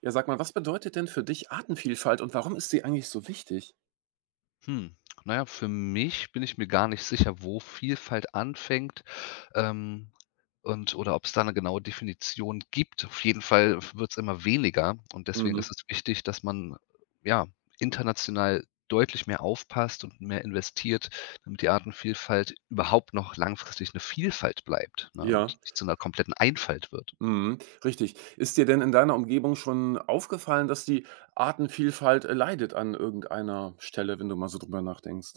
Ja, sag mal, was bedeutet denn für dich Artenvielfalt und warum ist sie eigentlich so wichtig? Hm, na ja, für mich bin ich mir gar nicht sicher, wo Vielfalt anfängt, ähm, und oder ob es da eine genaue Definition gibt. Auf jeden Fall wird es immer weniger und deswegen Mhm. ist es wichtig, dass man, ja, international deutlich mehr aufpasst und mehr investiert, damit die Artenvielfalt überhaupt noch langfristig eine Vielfalt bleibt, ne, und Ja, nicht zu einer kompletten Einfalt wird. mhm, richtig. Ist dir denn in deiner Umgebung schon aufgefallen, dass die Artenvielfalt leidet an irgendeiner Stelle, wenn du mal so drüber nachdenkst?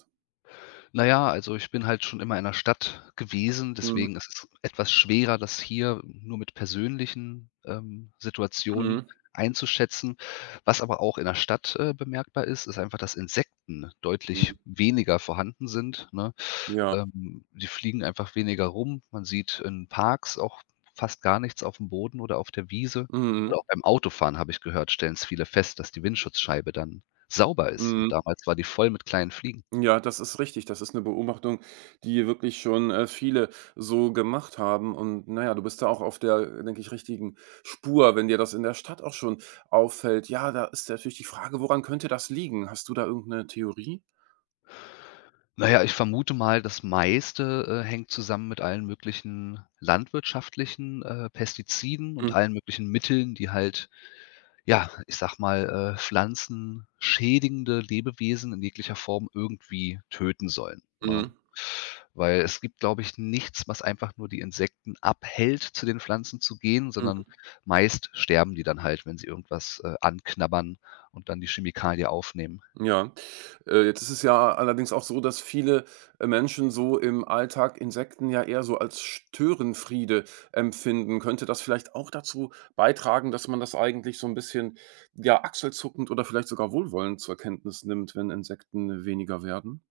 Na ja, also ich bin halt schon immer in 'ner Stadt gewesen, Mhm. deswegen ist es etwas schwerer, das hier nur mit persönlichen, Situationen Mhm. einzuschätzen. Was aber auch in 'ner Stadt, bemerkbar ist, ist einfach, dass Insekten Mhm. deutlich weniger vorhanden sind, ne? Ja. Die fliegen einfach weniger rum. Man sieht in Parks auch fast gar nichts aufm Boden oder auf der Wiese. Mhm. Oder auch beim Autofahren, habe ich gehört, stellen's viele fest, dass die Windschutzscheibe dann sauber ist und Mhm. damals war die voll mit kleinen Fliegen. Ja, das ist richtig. Das ist eine Beobachtung, die wirklich schon, viele so gemacht haben, und naja, du bist da auch auf der, denke ich, richtigen Spur, wenn dir das in der Stadt auch schon auffällt. Ja, da ist natürlich die Frage, woran könnte das liegen? Hast du da irgendeine Theorie? Naja, ich vermute mal, das meiste, hängt zusammen mit allen möglichen landwirtschaftlichen, Pestiziden Mhm, und allen möglichen Mitteln, die halt, ja, ich sag mal, pflanzenschädigende Lebewesen in jeglicher Form irgendwie töten sollen, ne? mhm, Weil es gibt, glaube ich, nichts, was einfach nur die Insekten abhält, zu den Pflanzen zu gehen, sondern mhm. meist sterben die dann halt, wenn sie irgendwas, anknabbern und dann die Chemikalie aufnehmen. Ja. Jetzt ist es ja allerdings auch so, dass viele, Menschen so im Alltag Insekten ja eher so als Störenfriede empfinden. Könnte das vielleicht auch dazu beitragen, dass man das eigentlich so ein bisschen, ja, achselzuckend oder vielleicht sogar wohlwollend zur Kenntnis nimmt, wenn Insekten weniger werden?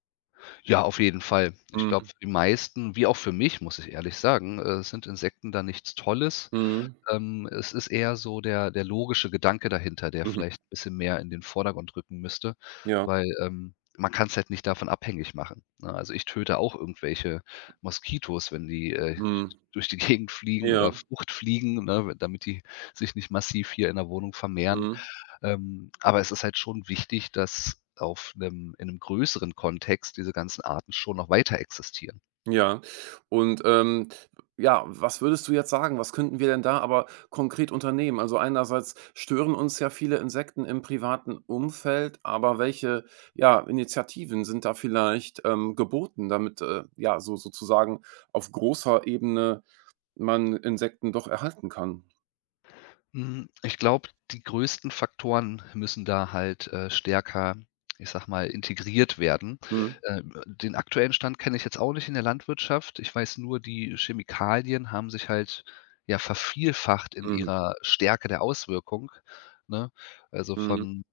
Ja, auf jeden Fall. Ich glaube, Mhm. für die meisten, wie auch für mich, muss ich ehrlich sagen, sind Insekten da nichts Tolles. Mhm. Es ist eher so der logische Gedanke dahinter, der Mhm. vielleicht 'n bisschen mehr in den Vordergrund rücken müsste, Ja. weil, man kann es halt nicht davon abhängig machen, ne? Also, ich töte auch irgendwelche Moskitos, wenn die, Mhm. durch die Gegend fliegen Ja. oder Fruchtfliegen, ne, damit die sich nicht massiv hier in der Wohnung vermehren. Mhm. Aber es ist halt schon wichtig, dass auf einem in einem größeren Kontext diese ganzen Arten schon noch weiter existieren. Ja. Und, ja, was würdest du jetzt sagen? Was könnten wir denn da aber konkret unternehmen? Also, einerseits stören uns ja viele Insekten im privaten Umfeld, aber welche, ja, Initiativen sind da vielleicht, geboten, damit, ja, so sozusagen auf großer Ebene man Insekten doch erhalten kann? Ich glaube, die größten Faktoren müssen da halt, stärker, ich sag mal, integriert werden. Mhm. Den aktuellen Stand kenne ich jetzt auch nicht in der Landwirtschaft. Ich weiß nur, die Chemikalien haben sich halt, ja, vervielfacht in Mhm. ihrer Stärke der Auswirkung, ne? Also, Mhm. von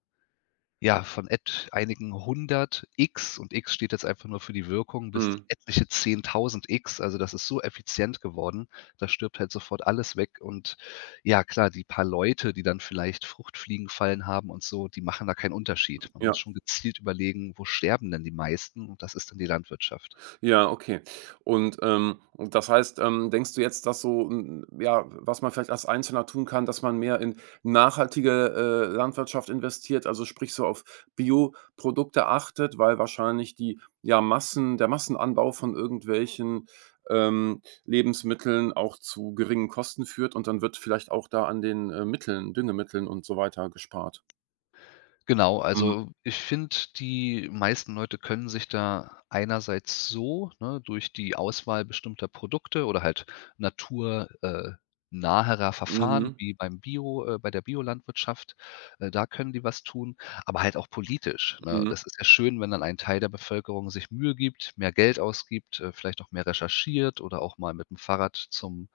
Ja, von et einigen hundert X und X steht jetzt einfach nur für die Wirkung bis Mhm. etliche 10.000 X. Also, das ist so effizient geworden, da stirbt halt sofort alles weg und ja klar, die paar Leute, die dann vielleicht Fruchtfliegenfallen haben und so, die machen da keinen Unterschied. Man muss Ja. schon gezielt überlegen, wo sterben denn die meisten und das ist dann die Landwirtschaft. Ja, okay. Und, das heißt, denkst du jetzt, dass so 'n ja, was man vielleicht als Einzelner tun kann, dass man mehr in nachhaltige, Landwirtschaft investiert, also sprich so auf Bioprodukte achtet, weil wahrscheinlich die ja, Massenanbau von irgendwelchen, Lebensmitteln auch zu geringen Kosten führt und dann wird vielleicht auch da an den, Mitteln, Düngemitteln und so weiter gespart. Genau, Mhm. also ich finde, die meisten Leute können sich da einerseits so, ne, durch die Auswahl bestimmter Produkte oder halt natur naherer Verfahren Mhm. wie beim Bio bei der Biolandwirtschaft, da können die was tun, aber halt auch politisch, ne? Mhm. Das ist ja schön, wenn dann ein Teil der Bevölkerung sich Mühe gibt, mehr Geld ausgibt, vielleicht auch mehr recherchiert oder auch mal mit dem Fahrrad zum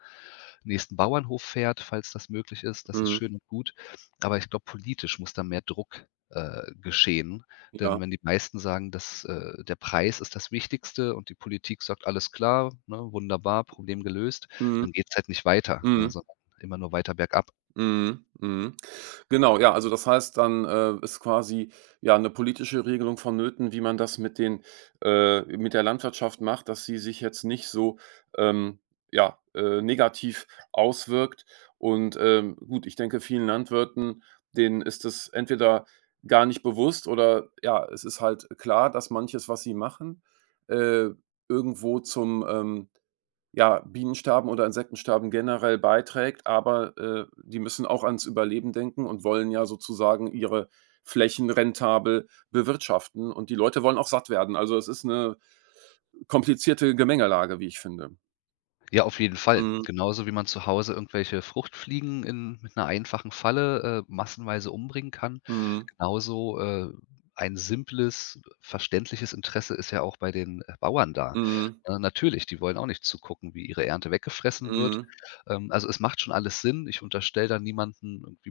nächsten Bauernhof fährt, falls das möglich ist. Das ist Mhm. schön und gut, aber ich glaube, politisch muss da mehr Druck geschehen. Ja. Denn wenn die meisten sagen, dass, der Preis ist das Wichtigste und die Politik sagt: „Alles klar, ne, wunderbar, Problem gelöst“, Mhm. dann geht es halt nicht weiter, ne, Mhm. sondern immer nur weiter bergab. Mhm, mhm. Genau, ja, also das heißt, dann, ist quasi, ja, eine politische Regelung vonnöten, wie man das mit den mit der Landwirtschaft macht, dass sie sich jetzt nicht so, ähm, ja, negativ auswirkt. Und, gut, ich denke, vielen Landwirten, denen ist es entweder gar nicht bewusst oder, ja, es ist halt klar, dass manches, was sie machen, äh, irgendwo zum, ja, Bienensterben oder Insektensterben generell beiträgt, aber, die müssen auch ans Überleben denken und wollen ja sozusagen ihre Flächen rentabel bewirtschaften und die Leute wollen auch satt werden. Also, es ist eine komplizierte Gemengelage, wie ich finde. Ja, auf jeden Fall. Mhm, Genauso wie man zu Hause irgendwelche Fruchtfliegen in mit einer einfachen Falle, massenweise umbringen kann, mhm, genauso, ein simples, verständliches Interesse ist ja auch bei den, Bauern da. mhm, Natürlich, die wollen auch nicht zugucken, wie ihre Ernte weggefressen wird. mhm, Also, es macht schon alles Sinn. Ich unterstelle da niemanden irgendwie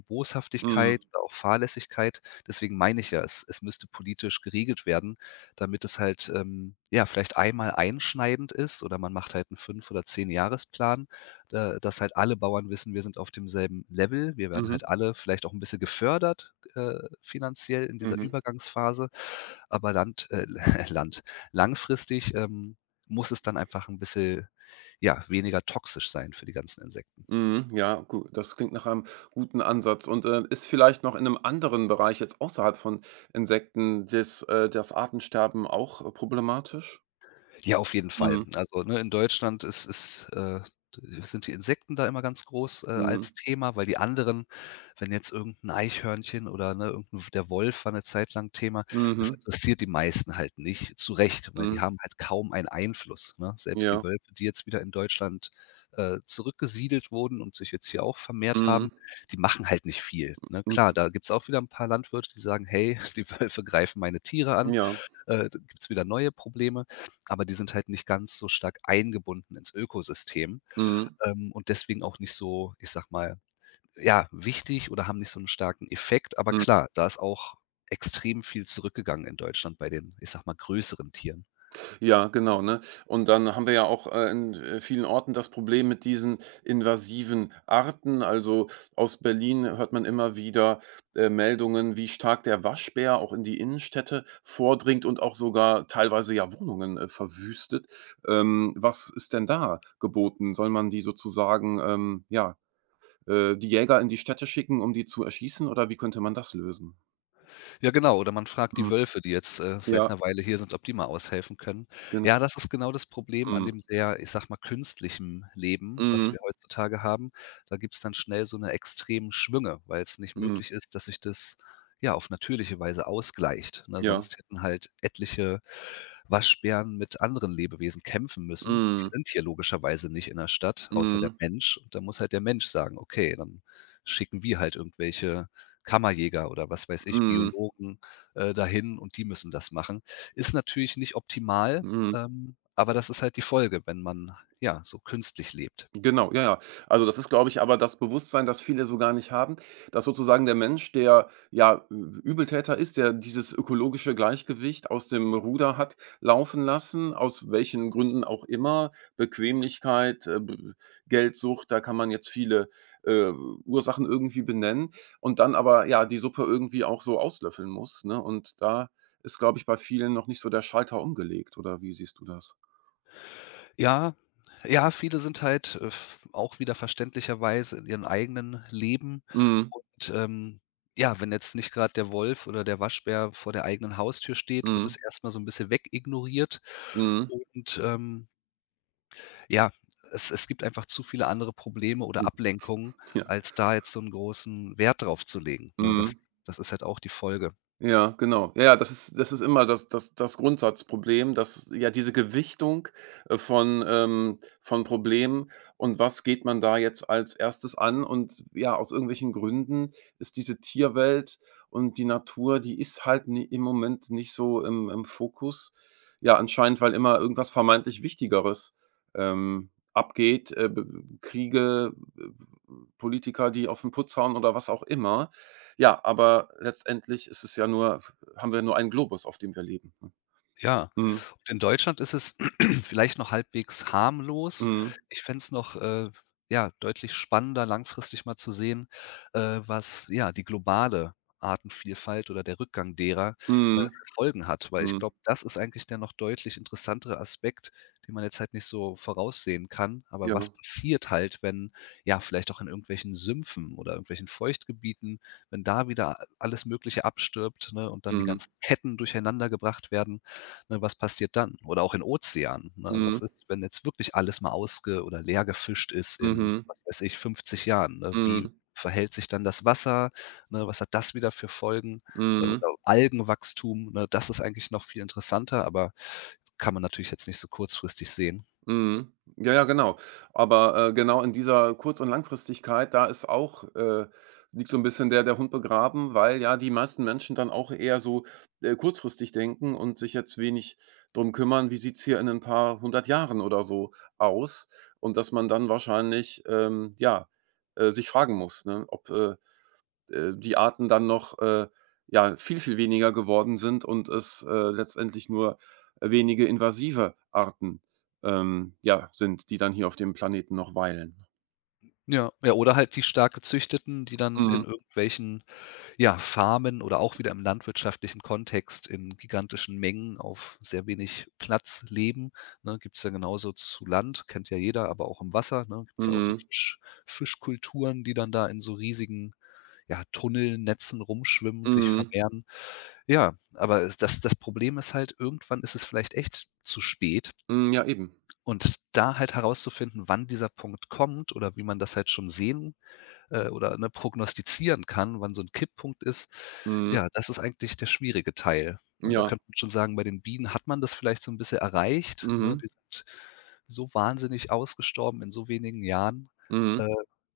mhm, Boshaftigkeit oder auch Fahrlässigkeit. Deswegen meine ich ja, es müsste politisch geregelt werden, damit es halt, ja, vielleicht einmal einschneidend ist oder man macht halt einen 5 oder 10-Jahresplan, da dass halt alle Bauern wissen, wir sind auf demselben Level. Wir werden mhm, halt alle vielleicht auch ein bisschen gefördert, finanziell in dieser mhm, Übergangsphase, aber land Land langfristig, muss es dann einfach ein bisschen, ja, weniger toxisch sein für die ganzen Insekten. mhm. Ja, gut, das klingt nach einem guten Ansatz, und, ist vielleicht noch in einem anderen Bereich jetzt außerhalb von Insekten des das Artensterben auch problematisch? Ja, auf jeden Fall. Mhm. Also, ne, in Deutschland ist, sind die Insekten da immer ganz groß, Mhm. als Thema, weil die anderen wenn jetzt irgendein Eichhörnchen oder, ne, irgend der Wolf war eine Zeit lang Thema, das Mhm. interessiert die meisten halt nicht. Zu Recht, weil Mhm. die haben halt kaum einen Einfluss, ne? Selbst Ja. die Wölfe, die jetzt wieder in Deutschland, zurückgesiedelt wurden und sich jetzt hier auch vermehrt Mhm. haben, die machen halt nicht viel, ne? Hm. Klar, da gibt's auch wieder ein paar Landwirte, die sagen: „Hey, die Wölfe greifen meine Tiere an.“ Ja. Gibt es wieder neue Probleme, aber die sind halt nicht ganz so stark eingebunden ins Ökosystem, Mhm. Und deswegen auch nicht so, ich sag mal, ja, wichtig oder haben nicht so einen starken Effekt. Aber Mhm. klar, da ist auch extrem viel zurückgegangen in Deutschland bei den, ich sag mal, größeren Tieren. Ja, genau, ne? Und dann haben wir ja auch, in, vielen Orten das Problem mit diesen invasiven Arten. Also, aus Berlin hört man immer wieder, Meldungen, wie stark der Waschbär auch in die Innenstädte vordringt und auch sogar teilweise ja Wohnungen, verwüstet. Was ist denn da geboten? Soll man die sozusagen, ja, die Jäger in die Städte schicken, um die zu erschießen, oder wie könnte man das lösen? Ja, genau, oder man fragt die Mhm. Wölfe, die jetzt, seit Ja, 'ner Weile hier sind, ob die mal aushelfen können. genau. Ja, das ist genau das Problem an Mhm. dem sehr, ich sag mal, künstlichen Leben, was Mhm. wir heutzutage haben. Da gibt's dann schnell so eine extremen Schwünge, weil es nicht Mhm. möglich ist, dass sich das, ja, auf natürliche Weise ausgleicht, ne? Ja. Sonst hätten halt etliche Waschbären mit anderen Lebewesen kämpfen müssen. Die Mhm. sind hier logischerweise nicht in der Stadt, außer der Mhm. Mensch. Und da muss halt der Mensch sagen: „Okay, dann schicken wir halt irgendwelche Kammerjäger oder was weiß ich, Mhm. Biologen, dahin und die müssen das machen. Ist natürlich nicht optimal, Mhm. Aber das ist halt die Folge, wenn man, ja, so künstlich lebt. Genau, ja, ja. Also, das ist, glaube ich, aber das Bewusstsein, das viele so gar nicht haben, dass sozusagen der Mensch, der ja Ü Übeltäter ist, der dieses ökologische Gleichgewicht aus dem Ruder hat laufen lassen, aus welchen Gründen auch immer, Bequemlichkeit, B Geldsucht, da kann man jetzt viele, äh, Ursachen irgendwie benennen und dann aber, ja, die Suppe irgendwie auch so auslöffeln muss, ne? Und da ist, glaube ich, bei vielen noch nicht so der Schalter umgelegt, oder wie siehst du das? Ja, ja, viele sind halt, f auch wieder verständlicherweise in ihren eigenen Leben Mhm, und, ja, wenn jetzt nicht gerade der Wolf oder der Waschbär vor der eigenen Haustür steht, wird mhm, es erst mal so ein bisschen wegignoriert mhm, und, ähm Ja, es gibt einfach zu viele andere Probleme oder hm, Ablenkungen, ja. als da jetzt so einen großen Wert drauf zu legen, ne? Das Mhm. das ist halt auch die Folge. Ja, genau. Ja, ja, das ist immer das Grundsatzproblem, dass ja diese Gewichtung, von Problemen und was geht man da jetzt als erstes an, und ja, aus irgendwelchen Gründen ist diese Tierwelt und die Natur, die ist halt ni im Moment nicht so im Fokus. Ja, anscheinend, weil immer irgendwas vermeintlich Wichtigeres, abgeht, b Kriege, äh, Politiker, die auf den Putz hauen oder was auch immer. Ja, aber letztendlich ist es ja nur haben wir nur einen Globus, auf dem wir leben. Ja, Mhm. und in Deutschland ist es vielleicht noch halbwegs harmlos. Mhm. Ich fände es noch, ja, deutlich spannender, langfristig mal zu sehen, was, ja, die globale Artenvielfalt oder der Rückgang derer, Mhm. für Folgen hat. Weil Mhm. ich Mhm. glaube, das ist eigentlich der noch deutlich interessantere Aspekt, den man jetzt halt nicht so voraussehen kann. Aber was Ja. passiert halt, wenn, ja, vielleicht auch in irgendwelchen Sümpfen oder irgendwelchen Feuchtgebieten, wenn da wieder alles Mögliche abstirbt, ne, und dann die Mhm. ganzen Ketten durcheinandergebracht werden? Ne, was passiert dann? Oder auch in Ozeanen, ne? Was Mhm. ist, wenn jetzt wirklich alles mal ausge oder leer gefischt ist in, Mhm. was weiß ich, 50 Jahren, ne? Wie Mhm. verhält sich dann das Wasser, ne? Was hat das wieder für Folgen? Äh, Mhm. oder Algenwachstum, ne? Das ist eigentlich noch viel interessanter, aber kann man natürlich jetzt nicht so kurzfristig sehen. Mhm. Ja, ja, genau. Aber, genau in dieser Kurz- und Langfristigkeit, da ist auch liegt so ein bisschen der Hund begraben, weil ja die meisten Menschen dann auch eher so, kurzfristig denken und sich jetzt wenig drum kümmern, wie sieht's hier in ein paar hundert Jahren oder so aus? Und dass man dann wahrscheinlich, ja, sich fragen muss, ne, ob, die Arten dann noch, ja, viel, viel weniger geworden sind, und es, letztendlich nur wenige invasive Arten, ja, sind, die dann hier auf dem Planeten noch weilen. Ja, ja, oder halt die stark gezüchteten, die dann Mhm. in irgendwelchen ja, Farmen oder auch wieder im landwirtschaftlichen Kontext in gigantischen Mengen auf sehr wenig Platz leben, ne? Gibt's ja genauso zu Land, kennt ja jeder, aber auch im Wasser, ne? Gibt's ja auch so Mhm. Fischkulturen, die dann da in so riesigen, ja, Tunnelnetzen rumschwimmen, sich Mhm. vermehren. Ja, aber es das Problem ist halt, irgendwann ist es vielleicht echt zu spät Mhm, ja, eben. und da halt herauszufinden, wann dieser Punkt kommt oder wie man das halt schon sehen oder, ne, prognostizieren kann, wann so 'n Kipppunkt ist, Mhm. ja, das ist eigentlich der schwierige Teil, ne? Da Ja. könnte man schon sagen, bei den Bienen hat man das vielleicht so 'n bisschen erreicht, ne? Mhm. Die sind so wahnsinnig ausgestorben in so wenigen Jahren, Mhm. äh,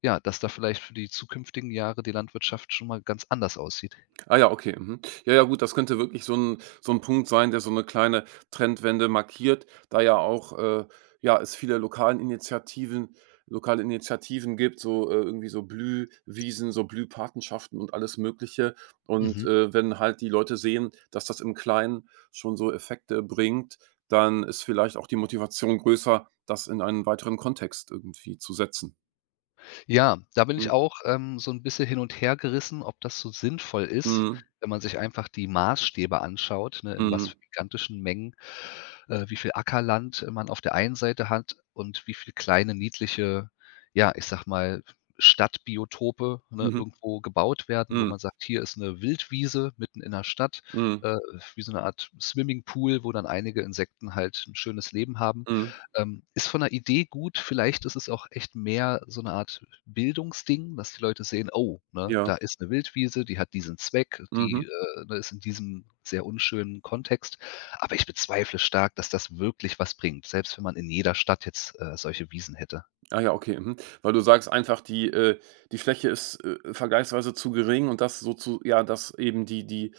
ja, dass da vielleicht für die zukünftigen Jahre die Landwirtschaft schon mal ganz anders aussieht. Ah ja, okay. Mhm. Ja, ja, gut, das könnte wirklich so ein Punkt sein, der so eine kleine Trendwende markiert, da ja auch, ja, es viele lokale Initiativen gibt, so, irgendwie so Blühwiesen, so Blühpatenschaften und alles Mögliche. Und, Mhm. Wenn halt die Leute sehen, dass das im Kleinen schon so Effekte bringt, dann ist vielleicht auch die Motivation größer, das in einen weiteren Kontext irgendwie zu setzen. Ja, da bin Mhm. ich auch, so ein bisschen hin und her gerissen, ob das so sinnvoll ist, Mhm. wenn man sich einfach die Maßstäbe anschaut, ne, in was Mhm. für gigantischen Mengen, wie viel Ackerland man auf der einen Seite hat und wie viel kleine niedliche, ja, ich sag mal, Stadtbiotope, ne, Mhm. irgendwo gebaut werden, wo Mhm. man sagt: „Hier ist eine Wildwiese mitten in der Stadt“, Mhm. äh, wie so eine Art Swimmingpool, wo dann einige Insekten halt ein schönes Leben haben. Mhm. Ist von der Idee gut, vielleicht ist es auch echt mehr so eine Art Bildungsding, dass die Leute sehen: „Oh, ne, Ja. da ist 'ne Wildwiese, die hat diesen Zweck, Mhm. die, ne, ist in diesem sehr unschönen Kontext.“ Aber ich bezweifle stark, dass das wirklich was bringt, selbst wenn man in jeder Stadt jetzt, solche Wiesen hätte. Ah ja, okay, mhm. Weil du sagst einfach, die die Fläche ist, vergleichsweise zu gering, und das so zu ja, dass eben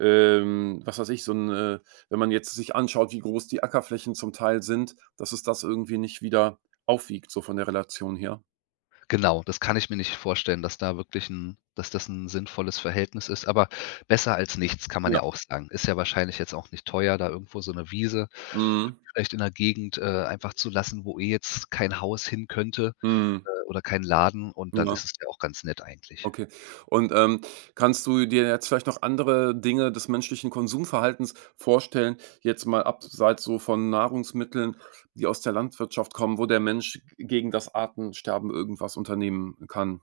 was weiß ich, so 'n, wenn man jetzt sich anschaut, wie groß die Ackerflächen zum Teil sind, dass es das irgendwie nicht wieder aufwiegt, so von der Relation her. Genau, das kann ich mir nicht vorstellen, dass da wirklich 'n dass das 'n sinnvolles Verhältnis ist, aber besser als nichts kann man Ja. ja auch sagen. Ist ja wahrscheinlich jetzt auch nicht teuer, da irgendwo so 'ne Wiese Mhm, vielleicht in 'ner Gegend, einfach zu lassen, wo eh jetzt kein Haus hin könnte. mhm, Oder keinen Laden und dann ja. ist es ja auch ganz nett eigentlich. Okay. Und, kannst du dir jetzt vielleicht noch andere Dinge des menschlichen Konsumverhaltens vorstellen, jetzt mal abseits so von Nahrungsmitteln, die aus der Landwirtschaft kommen, wo der Mensch gegen das Artensterben irgendwas unternehmen kann?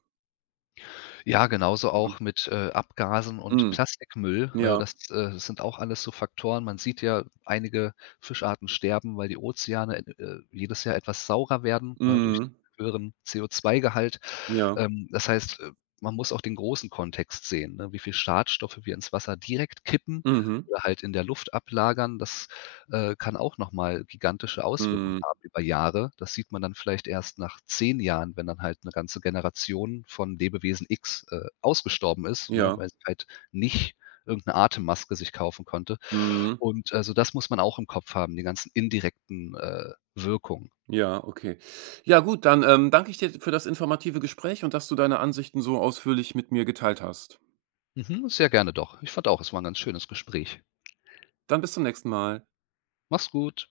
Ja, genauso Mhm. auch mit, Abgasen und Mhm. Plastikmüll. Äh, Ja. das, äh, das sind auch alles so Faktoren. Man sieht ja, einige Fischarten sterben, weil die Ozeane, jedes Jahr etwas saurer werden, ne, durch den Mhm. höheren CO2-Gehalt. Ja. Das heißt, man muss auch den großen Kontext sehen, ne, wie viel Schadstoffe wir ins Wasser direkt kippen Mhm. oder halt in der Luft ablagern. Das, kann auch nochmal gigantische Auswirkungen Mhm. haben über Jahre. Das sieht man dann vielleicht erst nach 10 Jahren, wenn dann halt eine ganze Generation von Lebewesen X, ausgestorben ist, ne, Ja. weil sie halt nicht irgendeine Atemmaske sich kaufen konnte. Mhm. Und, also, das muss man auch im Kopf haben, die ganzen indirekten, Wirkungen. Ja, okay. Ja gut, dann, danke ich dir für das informative Gespräch und dass du deine Ansichten so ausführlich mit mir geteilt hast. Mhm, sehr gerne doch. Ich fand auch, es war ein ganz schönes Gespräch. Dann bis zum nächsten Mal. Mach's gut.